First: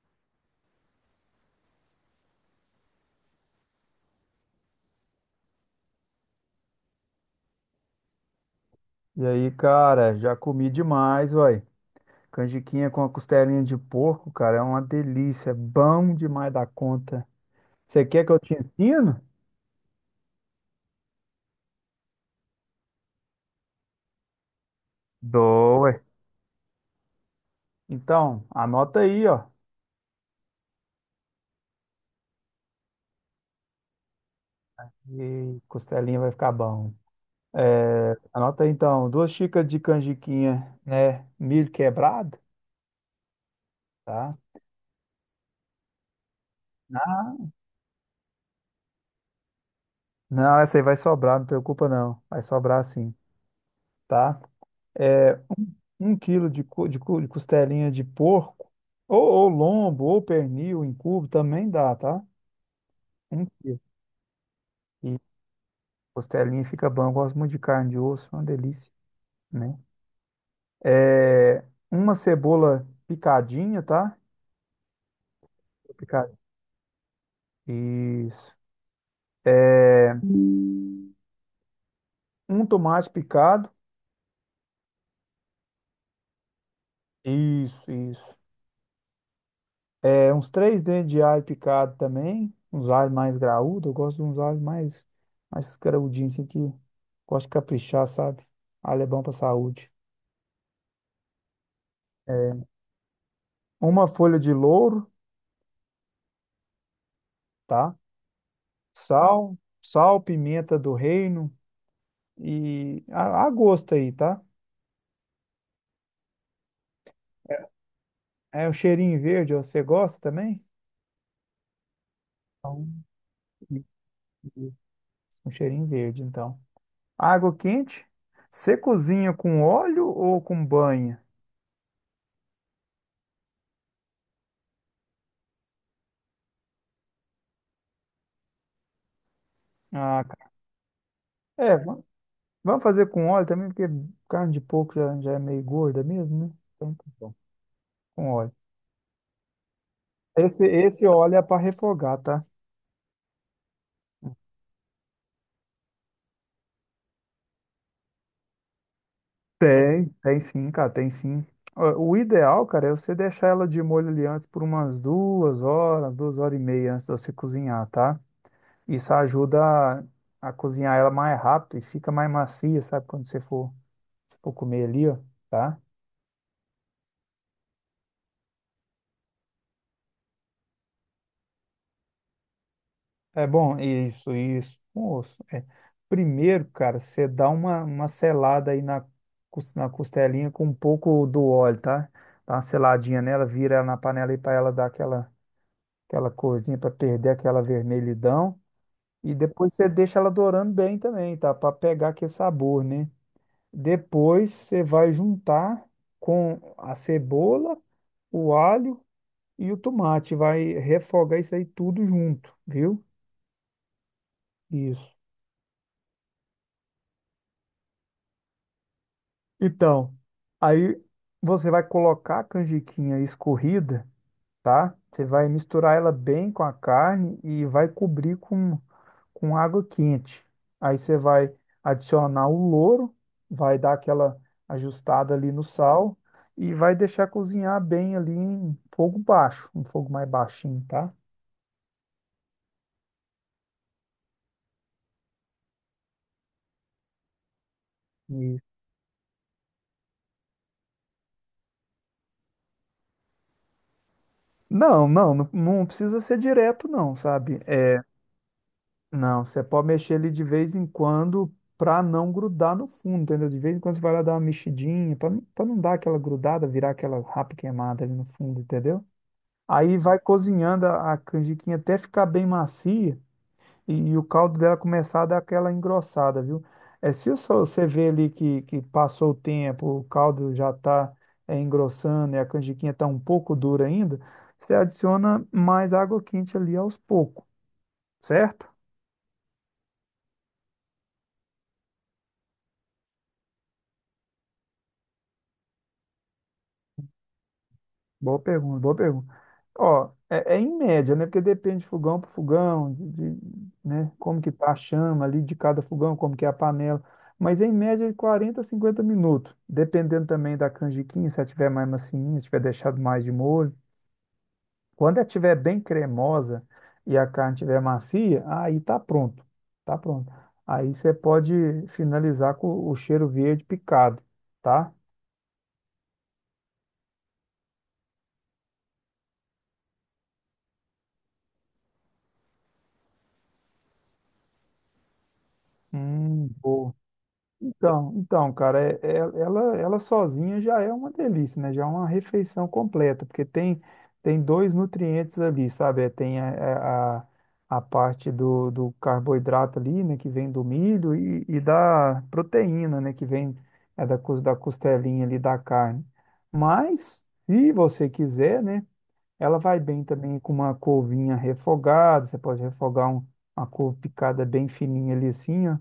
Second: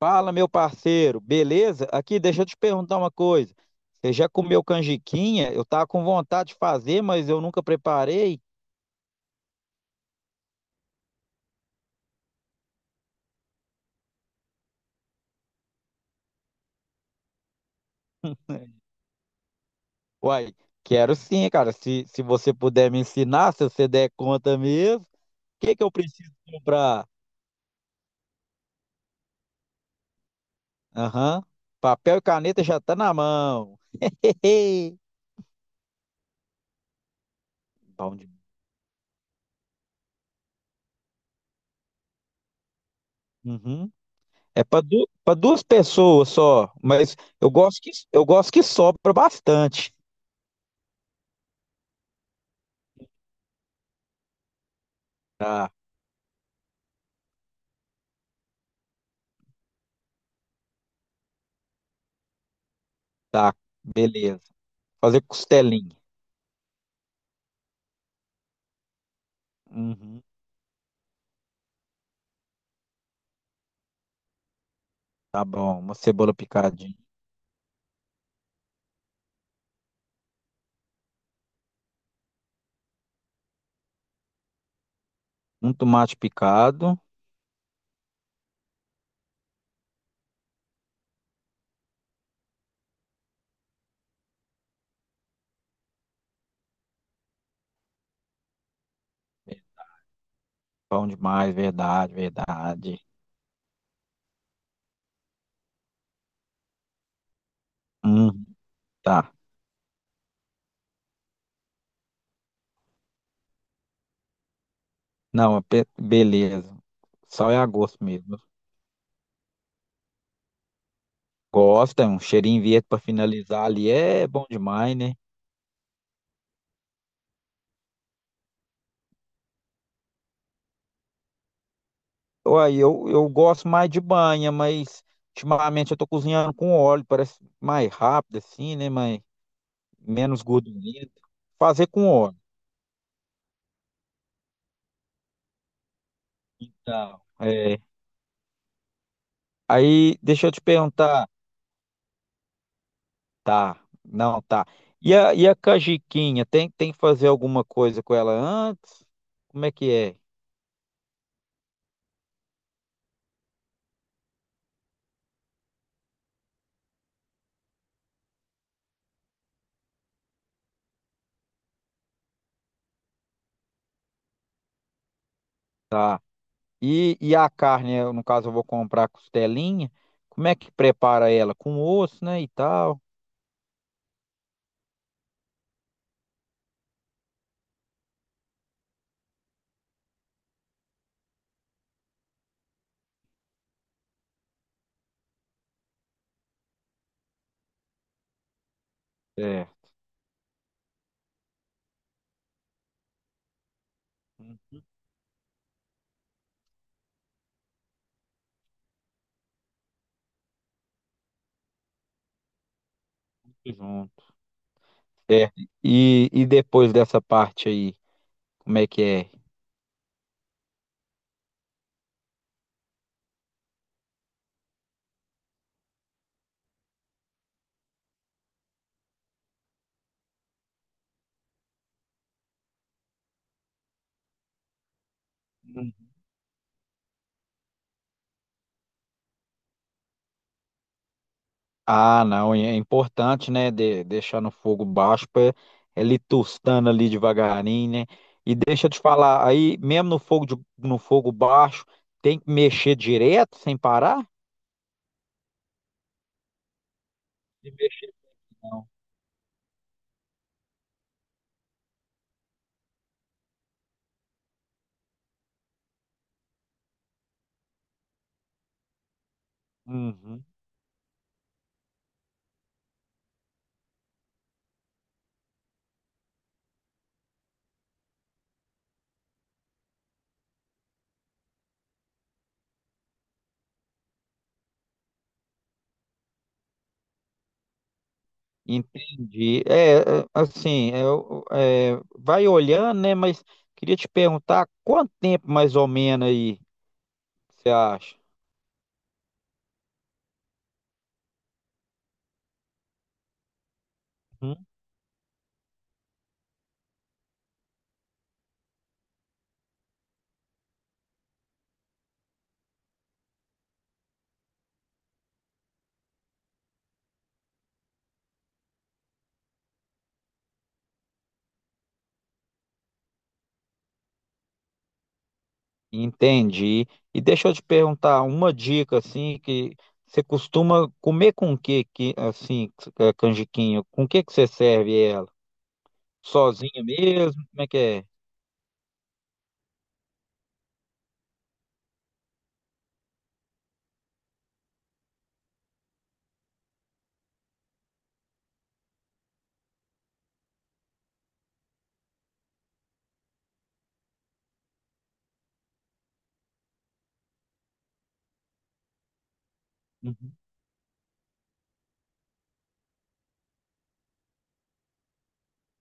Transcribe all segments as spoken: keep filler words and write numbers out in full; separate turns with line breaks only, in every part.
Fala, meu parceiro, beleza? Aqui, deixa eu te perguntar uma coisa. Você já comeu canjiquinha? Eu tava com vontade de fazer, mas eu nunca preparei.
E aí, cara, já comi demais, uai. Canjiquinha com a costelinha de porco, cara, é uma delícia. é Bom demais da conta. Você quer que eu te ensino?
Uai, quero sim, cara. Se, se você puder me ensinar, se você der conta mesmo, o que
Dou,
que eu
ué.
preciso comprar?
Então, anota aí, ó.
Aham, papel e caneta já tá na mão. Hehe.
E costelinha vai ficar bom.
Bom
É,
demais.
anota aí, então, duas xícaras de canjiquinha, né? Milho quebrado,
Uhum.
tá?
É para para duas pessoas só, mas eu gosto que eu gosto que sobra bastante.
Não, essa aí vai sobrar, não preocupa não. Vai sobrar sim, tá? É,
Tá,
um quilo de, co de, co de costelinha de porco, ou, ou lombo, ou pernil em cubo, também dá, tá? Um
tá,
quilo.
beleza.
E
Fazer costelinha.
costelinha fica bom, eu gosto muito de carne de osso, é uma delícia, né?
Uhum.
É, uma cebola picadinha, tá?
Tá bom, uma cebola
Picada.
picadinha,
Isso. É, um tomate picado.
um tomate picado.
Isso, isso. É, uns três dentes de alho picado também. Uns alhos mais graúdos. Eu gosto de uns alhos mais, mais graudinhos, assim, que gosto de caprichar, sabe? Alho é bom pra
É
saúde.
bom demais, verdade,
É,
verdade.
uma folha de louro, tá?
Uhum, tá.
Sal, sal, pimenta do reino e a, a gosto aí, tá?
Não, é pe- beleza. Só é a gosto mesmo.
É o cheirinho verde, ó, você gosta também?
Gosta, um cheirinho verde para finalizar ali é bom
Isso.
demais, né?
Um cheirinho verde, então. Água quente. Você cozinha com óleo ou com banha?
Uai, eu, eu gosto mais de banha, mas ultimamente eu tô cozinhando com óleo, parece mais rápido assim, né? Mas
Ah,
menos
cara.
gordurento.
É,
Fazer
va-
com óleo.
vamos fazer com óleo também, porque carne de porco já, já é meio gorda mesmo, né? Então, tá
Então,
bom.
é.
Com óleo.
Aí, deixa eu te
Esse, esse
perguntar.
óleo é para refogar, tá?
Tá, não, tá. E a, e a cajiquinha tem, tem que fazer alguma coisa com ela antes? Como é que
Tem,
é?
tem sim, cara, tem sim. Ó, o ideal, cara, é você deixar ela de molho ali antes por umas duas horas, duas horas e meia antes de você cozinhar, tá? Isso ajuda a, a cozinhar ela mais rápido e fica mais macia, sabe? Quando você for, se for comer ali, ó, tá?
Tá. E, e a carne, eu, no caso, eu vou comprar costelinha. Como é que prepara ela? Com osso, né, e tal?
É bom, isso, isso. Moço, é. Primeiro, cara, você dá uma, uma selada aí na, cos- na costelinha com um pouco do óleo, tá? Dá uma seladinha nela, vira ela na panela aí pra ela dar aquela aquela corzinha para perder aquela vermelhidão. E depois você
Certo.
deixa ela dourando bem também, tá? Para pegar aquele sabor, né? Depois
Uhum,
você vai juntar com a cebola, o alho e o tomate. Vai refogar isso aí tudo junto, viu?
tudo junto.
Isso.
Certo. E, e depois dessa parte aí, como é que é?
Então, aí você vai colocar a canjiquinha escorrida, tá? Você vai misturar ela bem com a carne e vai cobrir com, com água quente. Aí você vai adicionar o louro, vai dar aquela ajustada ali no sal e vai deixar cozinhar bem ali em fogo baixo, um fogo mais baixinho, tá?
Ah, não, e é importante, né, de- deixar no fogo baixo para ele tostando ali devagarinho, né? E
E-
deixa eu te falar, aí mesmo no fogo de- no fogo baixo, tem que mexer direto sem parar?
Não, não, não, não precisa ser direto, não, sabe?
De
É,
mexer. Não.
Não, você pode mexer ele de vez em quando para não grudar no fundo, entendeu? De vez em quando você vai lá dar uma mexidinha, para não, pra não dar aquela grudada, virar aquela rapa queimada ali no fundo, entendeu? Aí vai
Uhum.
cozinhando a, a canjiquinha até ficar bem macia e, e o caldo dela começar a dar aquela engrossada, viu? É, se só você vê ali que, que passou o tempo, o caldo já está engrossando e a canjiquinha está um pouco dura ainda, você adiciona mais água quente ali aos poucos, certo?
Entendi. É, é, assim, eu, é, vai olhando, né, mas queria te perguntar quanto tempo mais ou menos aí você acha?
Boa pergunta, boa pergunta. Ó, é, é em média, né? Porque depende de fogão para fogão, de, de, né? Como que tá a chama ali de cada fogão, como que é a panela. Mas em média de quarenta a cinquenta minutos. Dependendo também da canjiquinha, se ela tiver mais macinha, se tiver deixado mais de molho. Quando ela tiver bem cremosa e a carne tiver macia, aí tá pronto. Tá pronto. Aí você pode finalizar com o cheiro verde picado, tá?
Entendi. E deixa eu te perguntar uma dica assim que você costuma comer com o que que assim eh, canjiquinho? Com o que que você serve ela?
Hum,
Sozinha
boa.
mesmo? Como é que é?
Então, então, cara, é- é- ela, ela sozinha já é uma delícia, né? Já é uma refeição completa, porque tem, tem dois nutrientes ali, sabe? É, tem a, é, a, a parte do, do carboidrato ali, né? Que vem do milho e, e da proteína, né? Que vem é, da, cos- da costelinha ali da carne. Mas, se você quiser, né? Ela vai bem
Uhum.
também com uma couvinha refogada, você pode refogar um- uma couve picada bem fininha ali assim, ó.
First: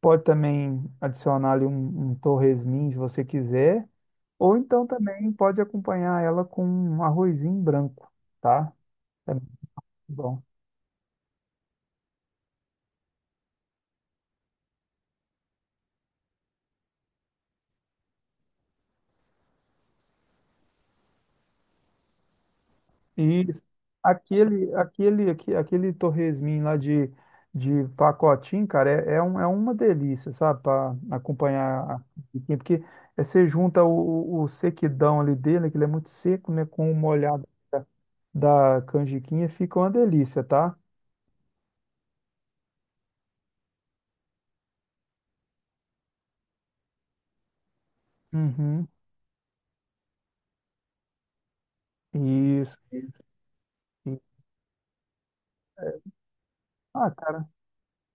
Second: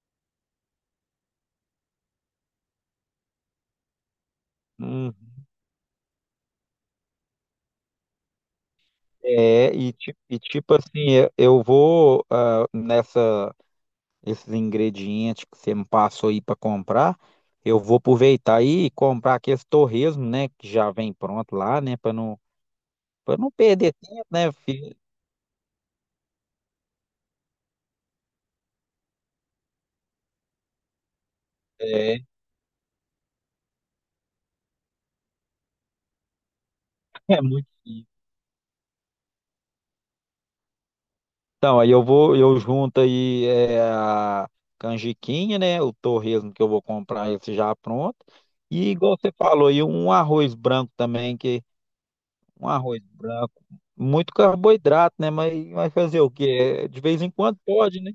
Pode também adicionar ali um, um torresmin, se você quiser, ou então
Hum.
também pode acompanhar ela com um arrozinho branco, tá? É muito
É, e, ti- e
bom.
tipo assim, eu eu vou ah, nessa esses ingredientes que você me passou aí para comprar, eu vou aproveitar aí e comprar aqueles torresmo, né, que já vem pronto lá, né, para não para
E
não perder tempo, né,
aquele,
filho?
aquele, aque- aquele torresmin lá de, de pacotinho, cara, é, é, um- é uma delícia, sabe? Para acompanhar, a
É,
comidinha, porque é, você junta o, o o sequidão ali dele, que ele é muito seco, né? Com o
é
molhado
muito
da, da canjiquinha, fica uma delícia, tá?
Então, aí eu vou, eu junto aí é, a canjiquinha, né? O torresmo que eu vou comprar esse já pronto.
Uhum.
E igual você falou aí, um arroz branco também, que um
Isso.
arroz branco, muito carboidrato, né? Mas vai fazer o quê? É, de
Ah,
vez em
cara,
quando pode, né?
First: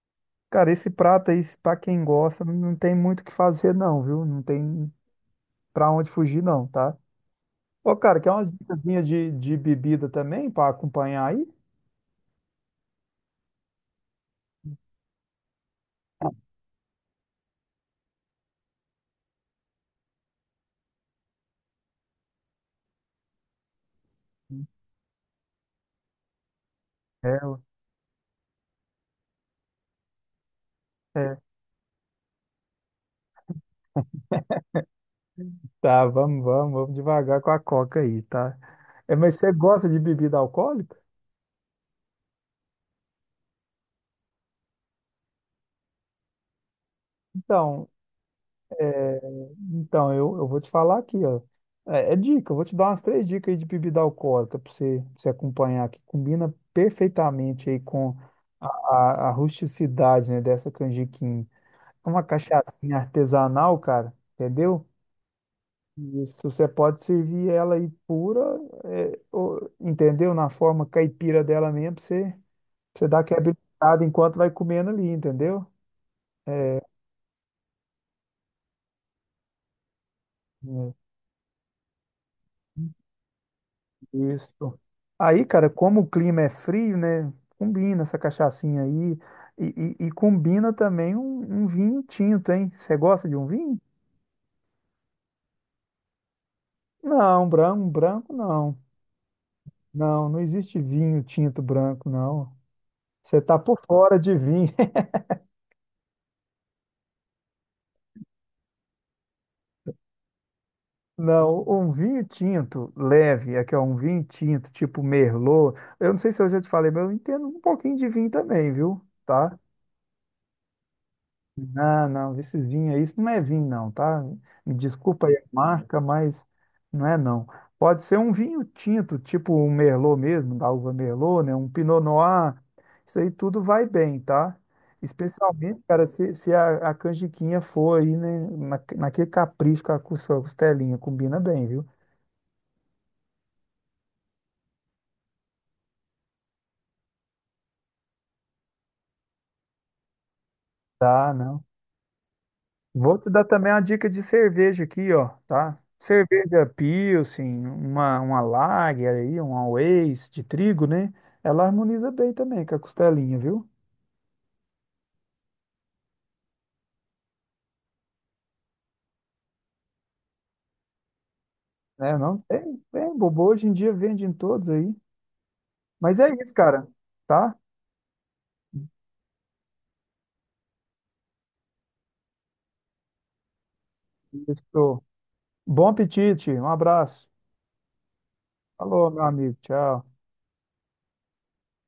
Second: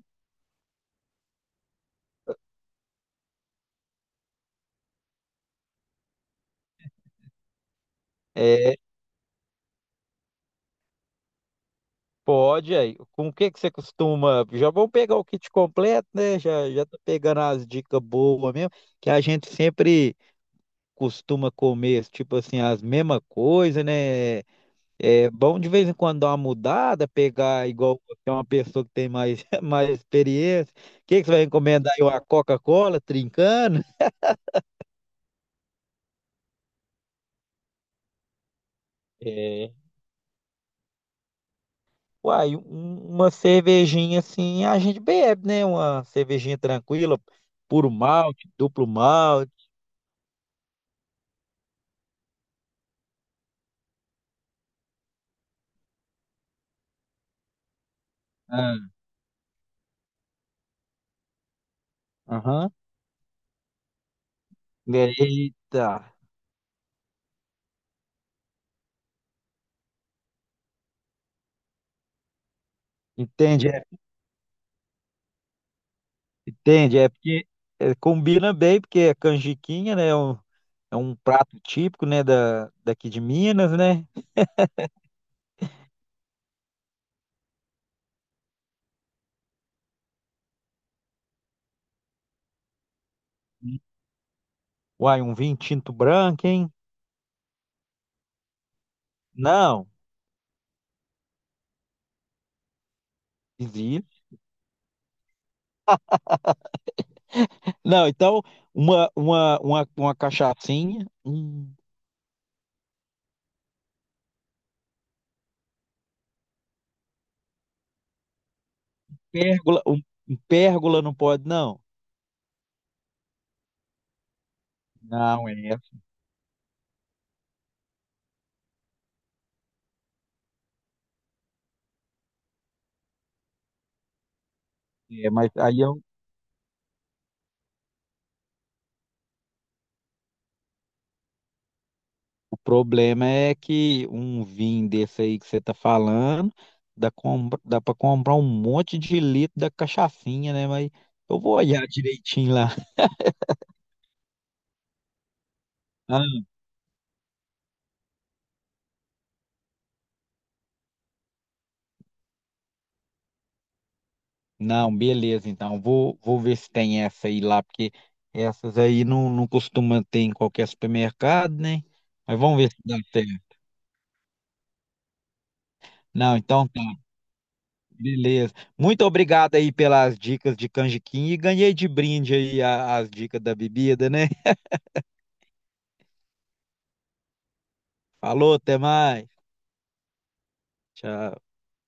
cara, esse prato aí, pra quem gosta, não tem muito o que fazer, não, viu? Não tem pra onde fugir, não, tá? Ô, cara, quer umas
É,
dicasinhas de, de bebida também pra acompanhar aí?
pode aí. Com o que que você costuma? Já vou pegar o kit completo, né? Já, já tô pegando as dicas boas mesmo, que a gente sempre costuma comer, tipo assim, as mesmas coisas, né? É bom de vez em quando dar uma mudada,
É, ué.
pegar igual você é uma pessoa que tem mais, mais experiência. O que, que você
É.
vai encomendar aí? Uma Coca-Cola trincando?
Tá, vamos, vamos, vamos devagar com a coca aí, tá? É, mas você
É.
gosta de bebida alcoólica?
Uai, um- uma cervejinha assim a gente bebe, né? Uma cervejinha tranquila,
Então,
puro malte, duplo
é,
malte.
então eu, eu vou te falar aqui, ó. É, é dica, eu vou te dar umas três dicas aí de bebida alcoólica pra você, pra você acompanhar, que combina perfeitamente aí com
Ah,
a, a rusticidade, né, dessa canjiquinha. É uma
aham.
cachaçinha artesanal, cara, entendeu?
Eita,
Isso, você pode servir ela aí pura, é, ou- entendeu? Na forma caipira dela mesmo, pra você, pra você dá aquela
entende? É,
beliscada enquanto vai comendo ali, entendeu? É,
entende? É porque é, combina bem, porque é canjiquinha, né? É um,
né,
é um prato típico, né? Da, daqui de Minas, né?
isso. Aí, cara, como o clima é frio, né? Combina essa cachaçinha aí. E, e- e combina também um, um vinho tinto, hein? Você gosta de um vinho?
Uai, um vinho tinto branco, hein?
Não, branco, branco não.
Não,
Não, não existe vinho tinto branco, não. Você tá por
dizia.
fora de vinho.
Não, então, uma, uma, uma, uma cachaçinha,
Não,
um
um vinho tinto leve, aqui é um vinho tinto tipo Merlot. Eu não sei se eu já te falei, mas eu entendo um pouquinho de vinho também, viu? Tá?
pérgola, um, um pérgola não pode, não.
Não, não, esses vinhos aí, isso não é vinho não, tá? Me desculpa aí a
Não, é,
marca, mas não é não. Pode ser um vinho tinto, tipo um Merlot mesmo, da uva Merlot, né? Um Pinot Noir, isso aí tudo vai bem, tá?
é, mas
Especialmente,
aí é um-
cara, se, se a, a canjiquinha for aí, né, na, naquele capricho com a cos- costelinha, combina bem, viu?
o problema é que um vinho desse aí que você tá falando, dá, compra, dá para comprar um monte de litro da cachaçinha, né? Mas
Tá,
eu vou
não.
olhar direitinho lá.
Vou te dar também uma dica de cerveja aqui, ó, tá? Cerveja Pilsen, uma, uma Lager aí, uma Weiss de trigo, né? Ela harmoniza bem também com a costelinha, viu?
Não, beleza, então. Vou, vou ver se tem essa aí lá, porque essas aí não, não costuma ter em qualquer supermercado, né?
Né, não
Mas vamos ver
tem,
se dá
tem bobo,
certo.
hoje em dia vende em todos aí. Mas é
Não,
isso,
então tá,
cara, tá?
beleza. Muito obrigado aí pelas dicas de canjiquinha e ganhei de brinde aí a- as dicas da bebida, né?
Isso. Bom apetite, um abraço.
Falou, até
Falou, meu
mais.
amigo, tchau.
Tchau.